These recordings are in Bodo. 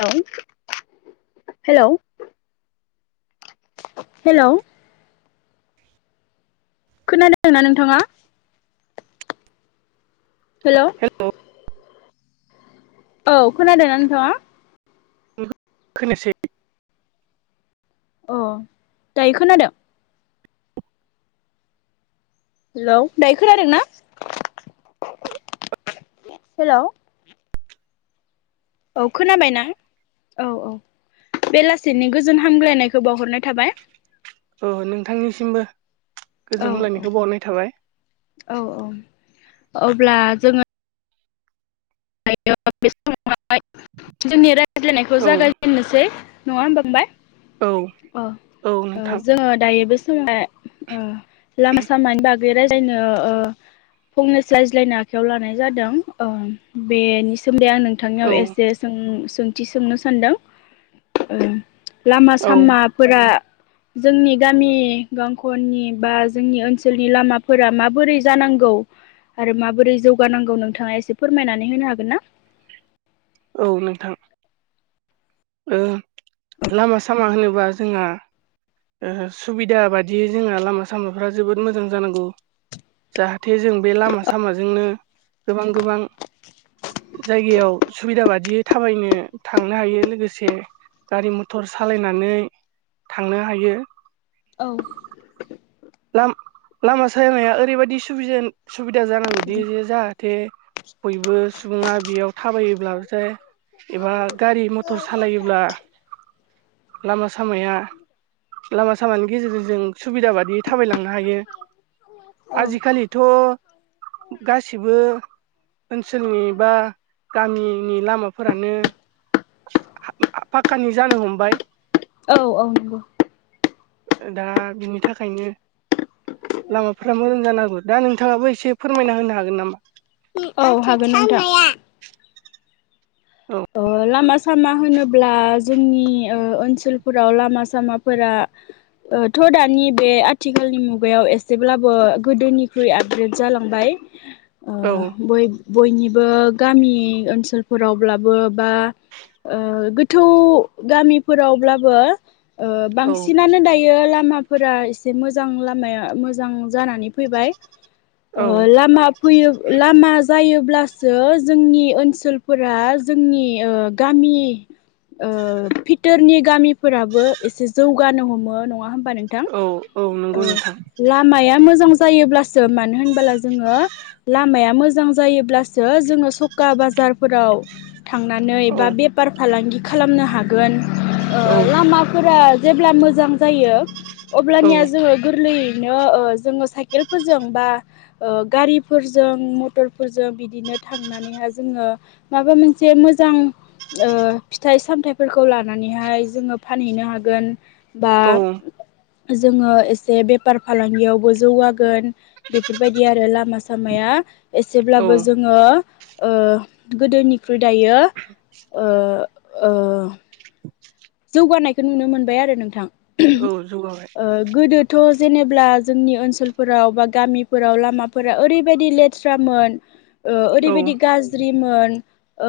हेलौ हेलौ हेल' खोनादोंना नोंथाङा हेल' हेलौ औ खोनादोंना नोंथाङा [unintelligible] अ दायो खोनादों हेलौ' दायो खोनादों ना हेल' औ खोनाबायना औ-औ बेलासिनि गोजोन हामग्लायनायखौ बावहरनाय थाबाय औ नोंथांनिसिमबो औ गोजोन हामलायनायखौ [unintelligible] थाबाय औ औ अब्ला जोङो [unintelligible] बे समाव जोंनि रायज्लायनायखौ औ जागायजेननोसै नङा होमबा औ [unintelligible] अ औ ओ नोंथां जोङो दायोबो [unintelligible] लामा सामानि बाग बे राय ज्लायनो ओ फंनैसो ज्लायनो आखायाव लानाय जादों ओ बेनि सोमोन्दै आं नोंथांनियाव औ एसे सों सों थि सोंनो सानदों ओ लामा औ सामाफोरा जोंनि गामि गं औ आरो माबोरै जौगानांगौ नोंथाङा एसे फोरमायनानै होनो हागोन ना औ नोंथां ओ लामा सामा होनोबा जोंहा ओ सुबिदा बादि जोंहा लामा सामाफ्रा जोबोद मोजां जानांगौ जाहाथे जों बे लामा सामाजोंनो गोबां गोबां जायगायाव सुबिदा बादियै थाबायनो थांनो हायो लोगोसे गारि मथर सालायनानै थांनो हायो औ लाम लामा सामाया ओरैबायदि सुबिजान सुबिदा जानांगौदि जाहाथे बयबो सुबुङा बेयाव थाबायोब्लाथाय एबा गारि मथर सालायोब्ला लामा सामाया लामा सामानि गेजेरजों जों सुबिदा बादि थाबायलांनो हायो औ आजिखालिथ' गासिबो ओनसोलनि बा गामिनि लामाफोरानो [unintelligible] पाक्कानि जानो हमबाय औ नंगौ दा बिनि थाखायनो लामाफोरा मोजां जानांगौ दा नोंथाङाबो एसे फोरमायना होनो हागोन नामा औ हागोन नोंथां औ ओ लामा सामा होनोब्ला जोंनि ओ ओनसोलफोराव लामा सामाफोरा ओ थ' दानि बे आथिखालनि मुगायाव एसेब्लाबो गोदोनिख्रुइ आपग्रेड जालांबाय ओ औ बय बयनिबो गामि ओनसोलफोरावब्ला बो बा गोथौ गामिफोरावब्लाबो ओ औ बांसिनानो दायो लामाफोरा एसे मोजां लामाया मोजां जानानै फैबाय ओ औ लामा फैयो लामा जायोब्लासो जोंनि ओनसोलफोरा जोंनि ओ गामि ओ भिथोरनि गामिफोराबो एसे जौगानो हमो नङा होम बा नोंथां औ औ नंगौ ओ नोंथां लामाया मोज जां जायोब्लासो मानो होनबोला जोङो लामाया मोजां जायोब्लासो जोङो सखा बाजारफोराव थांनानै औ बा बेफार फालांगि खालामनो हागोन ओ औ लामाफोरा जेब्ला मोजां जायो औ अब्लानिया जोङो गोरलै नो ओ जोङो साइकेलफोरजों बा ओ गारिफोरजों मथरफोरजों बिदिनो थांनानैहा जोङो माबा मोनसे मोजां ओ फिथाइ सामथाइफोरखौ लानानैहाय जोङो फानहैनो हागोन बा औ जोङो एसे बेफार फालांगियावबो जौगागोन बेफोरबायदि आरो लामा सामाया औ एसेब्लाबो जोङो ओ गोदोनिख्रुइ दायो ओ ओ [inaudible] जौगानायखौ नुनो मोनबाय आरो नोंथां औ जौगाबाय ओ गोदो थ' जेनेब्ला जोंनि ओनसोलफोराव बा गामिफोराव लामाफोरा ओरैबायदि लेट थ्रामोन ओ औ ओरैबायदि गाज्रिमोन ओ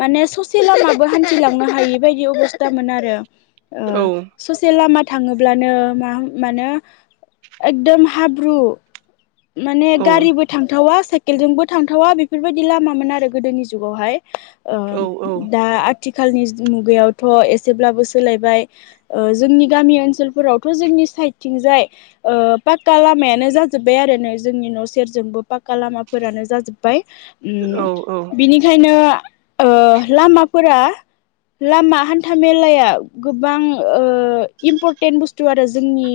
माने ससे लामाबो हान्थिलांनो हायि बायदि अबस्तामोन आरो। ओ औ ससे लामाद। थाङोब्लानो मा मानो एकदम हाब्रु। माने औ गारिबो थांथावा साइकेलजोंबो थांथावा बेफोरबादि लामामोन आरो गोदोनि जुगावहाय। ओ औ दा आथिखालनि जो मुगायाव। थ' एसेब्लाबो सोलायबाय ओ जोंनि गामि ओनसोलफोरावथ' जोंनि साइडथिंजाय। ओ पाक्का लामायानो जाजोब्बाय आरो नो जोंनि न' सेरजोंबो पाक्का लामाफोरानो जाजोब्बाय। औ ओम बिनिखायनो। ओ लामाफोरा लामा। हान्था मेलाया गोबां ओ इमपरटेन्ट बुस्थु आरो जोंनि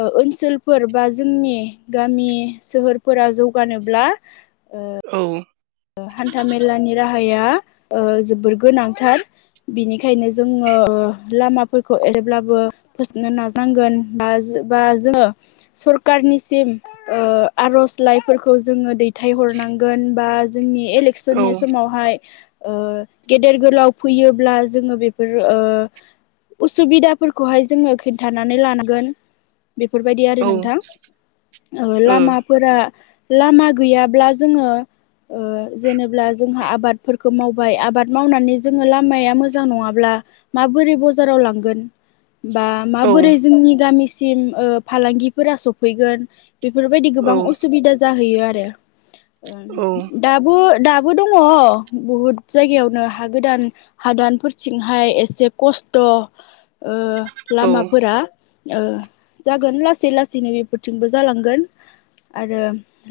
ओ ओनस। ओनसोलफोर बा जोंनि गामि सोहोरफोरा जौगानोब्ला। औ। हान्थामेलानि राहाया ओ जोबोर गोनांथार। बिनिखायनो जोङो ओ लामाफोरखौ एरैब्लाबो फोसाबनो नाजांगोन बा जों। बा जोङो सरकारनिसिम ओ आर'जलाइफोरखौ जोङो दैथायहर। नांगोन बा जोंनि ओ औ एलेकसननि समावहाय। ओ गेदेर गोलाव फैयोब्ला जोङो बेफोर ओ। उसुबिदाफोरखौहाय जोङो खोन्थानानै लानांगोन। बेफोरबायदि आरो नोंथां ओ लामाफोरा। लामा गैयाब्ला जोङो ओ। जेनेब्ला जोंहा आबादफोरखौ मावबाय आबाद मावनानै जोङो लामाया मोजां नङाब्ला माब। बोरै बजाराव लांगोन। बा माबोरै जोंनि गामिसिम ओ फालांगिफोरा सफैगोन। बेफोरबायदि औ गोबां असुबिदा जा हैयो आरो। औ। दाबो दाबो दङ बुहुद जायगायावनो हा गोदान हादानफोरथिंहाय एस। जे खस्त' ओ लामाफोरा। ओ जागोन लासै लासैनो बेफोरथिंबो जालांगोन। आरो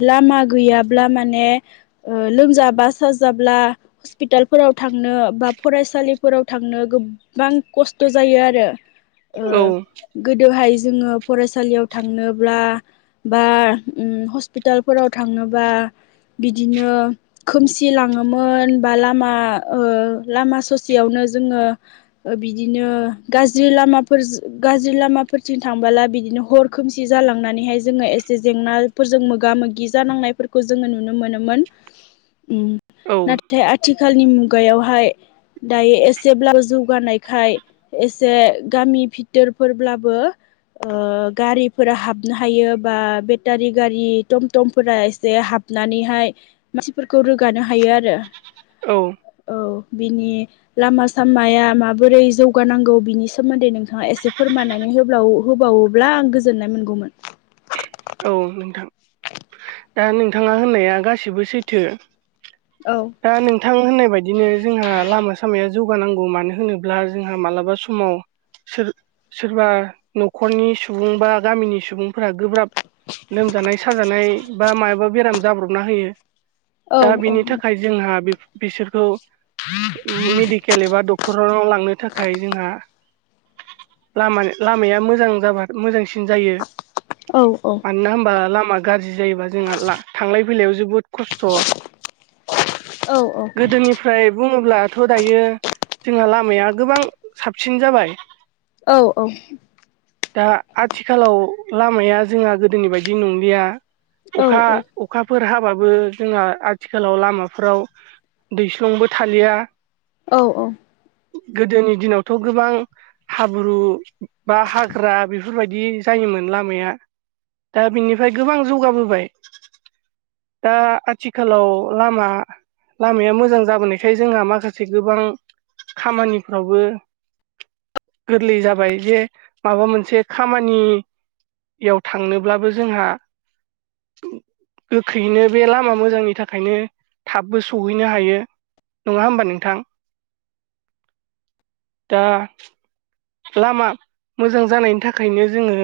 लामा गैयाब्ला माने। ओ लोमजाबा साजाब्ला हस्पितालफोराव थांनो बा फरायसालिफोराव थां। नो गोसाईं कस्त' जायों आरो ओ गोदोहाय जो। जोङो फरायसालियाव थांनोब्ला बा ओम हस्पिटालफोराव थांनोबा। बिदिनो खोमसि लाङोमोन बा लामा ओ लामा ससेयावनो। जोंङो ओ बिदिनो गाज्रि लामाफोरज गाज्रि लामाफोरथि थांबोला बिदि। बिदिनो हर खोमसि जालांनानैहाय जोङो एसे जेंना फोरजों मोगा मोगि जानांनायफोरखौ जोङो नु। नुनो मोनोमोन औ नाथाय ओम आथिखालनि मुगायावहाय। दायो एसेब्लाबो जौगानायखाय एसे गामि बितोरफोरब्लाबो। ओ गारिफोरा हाबनो हायो बा बेटारि गारि टमटमफोरा एसे हाब। नानैहाय मानसिफोरखौ रोगानो हायो आरो। औ। औ बिनि लामा सामाया माबोरै जौगानांगौ बिनि सोमोन्दै नोंथाङा एसे फोरमायनानै। होब्लावो होबावोबा आं गोजोननाय मोनगौमोन। औ नोंथां दा नोंथाङा होननाया गासिबो सैथो। औ दा नोंथां होननाय बायदिनो जोंहा लामा सामाया। जौगानांगौ मानो होनोब्ला जोंहा मालाबा समाव। सोर सोरबा न'खरनि सुबुं बा गामिनि सुबुंफोरा गोब्राब। लोमजानाय साजानाय बा मायबा बेराम जाब्रबना होयो। औ दा बिनि औ। थाखाय जोंहा बिसोरखौ। मेडिकेल एबा डक्टरनाव लांनो थाखाय जोंहा। लामानि लामाया मोजां जाबा मोजांसिन जायो औ मानोना होनबा लामा गाज्रि जायोबा जोंहा थांलाय फैलायाव जोबोद खसथ औ औ गोदोनिफ्राय बुं होनब्लाथ' दायो जोंहा लामाया गोबां साबसिन जाबाय औ दा आथिखालाव लामाया जोंहा गोदोनि बायदि नंलिया औ अखा अखाफोर हाब हबाबो जोंहा आथिखालाव लामाफ्राव दैस्लुंबो थालिया औ औ गोदोनि दिनावथ' गोबां हाब्रु बा हाग्रा बेफोर बेफोरबायदि जायोमोन लामाया दा बिनिफ्राय गोबां जौगाबोबाय दा आथिखालआव औ लामा लामाया मोजां जाबोनायखाय जोंहा माखासे गोबां खामानिफ्रावबो गोरलै जाबाय जे माबा मोनसे खामानि याव थांनोब्लाबो जोंहा गोख्रैनो बे लामा मोजांनि थाखाय ओंखायनो थाबबो सौहैनो हायो नङा होमबा नोंथां दा लामा मोजां जानायनि थाखायनो जोङो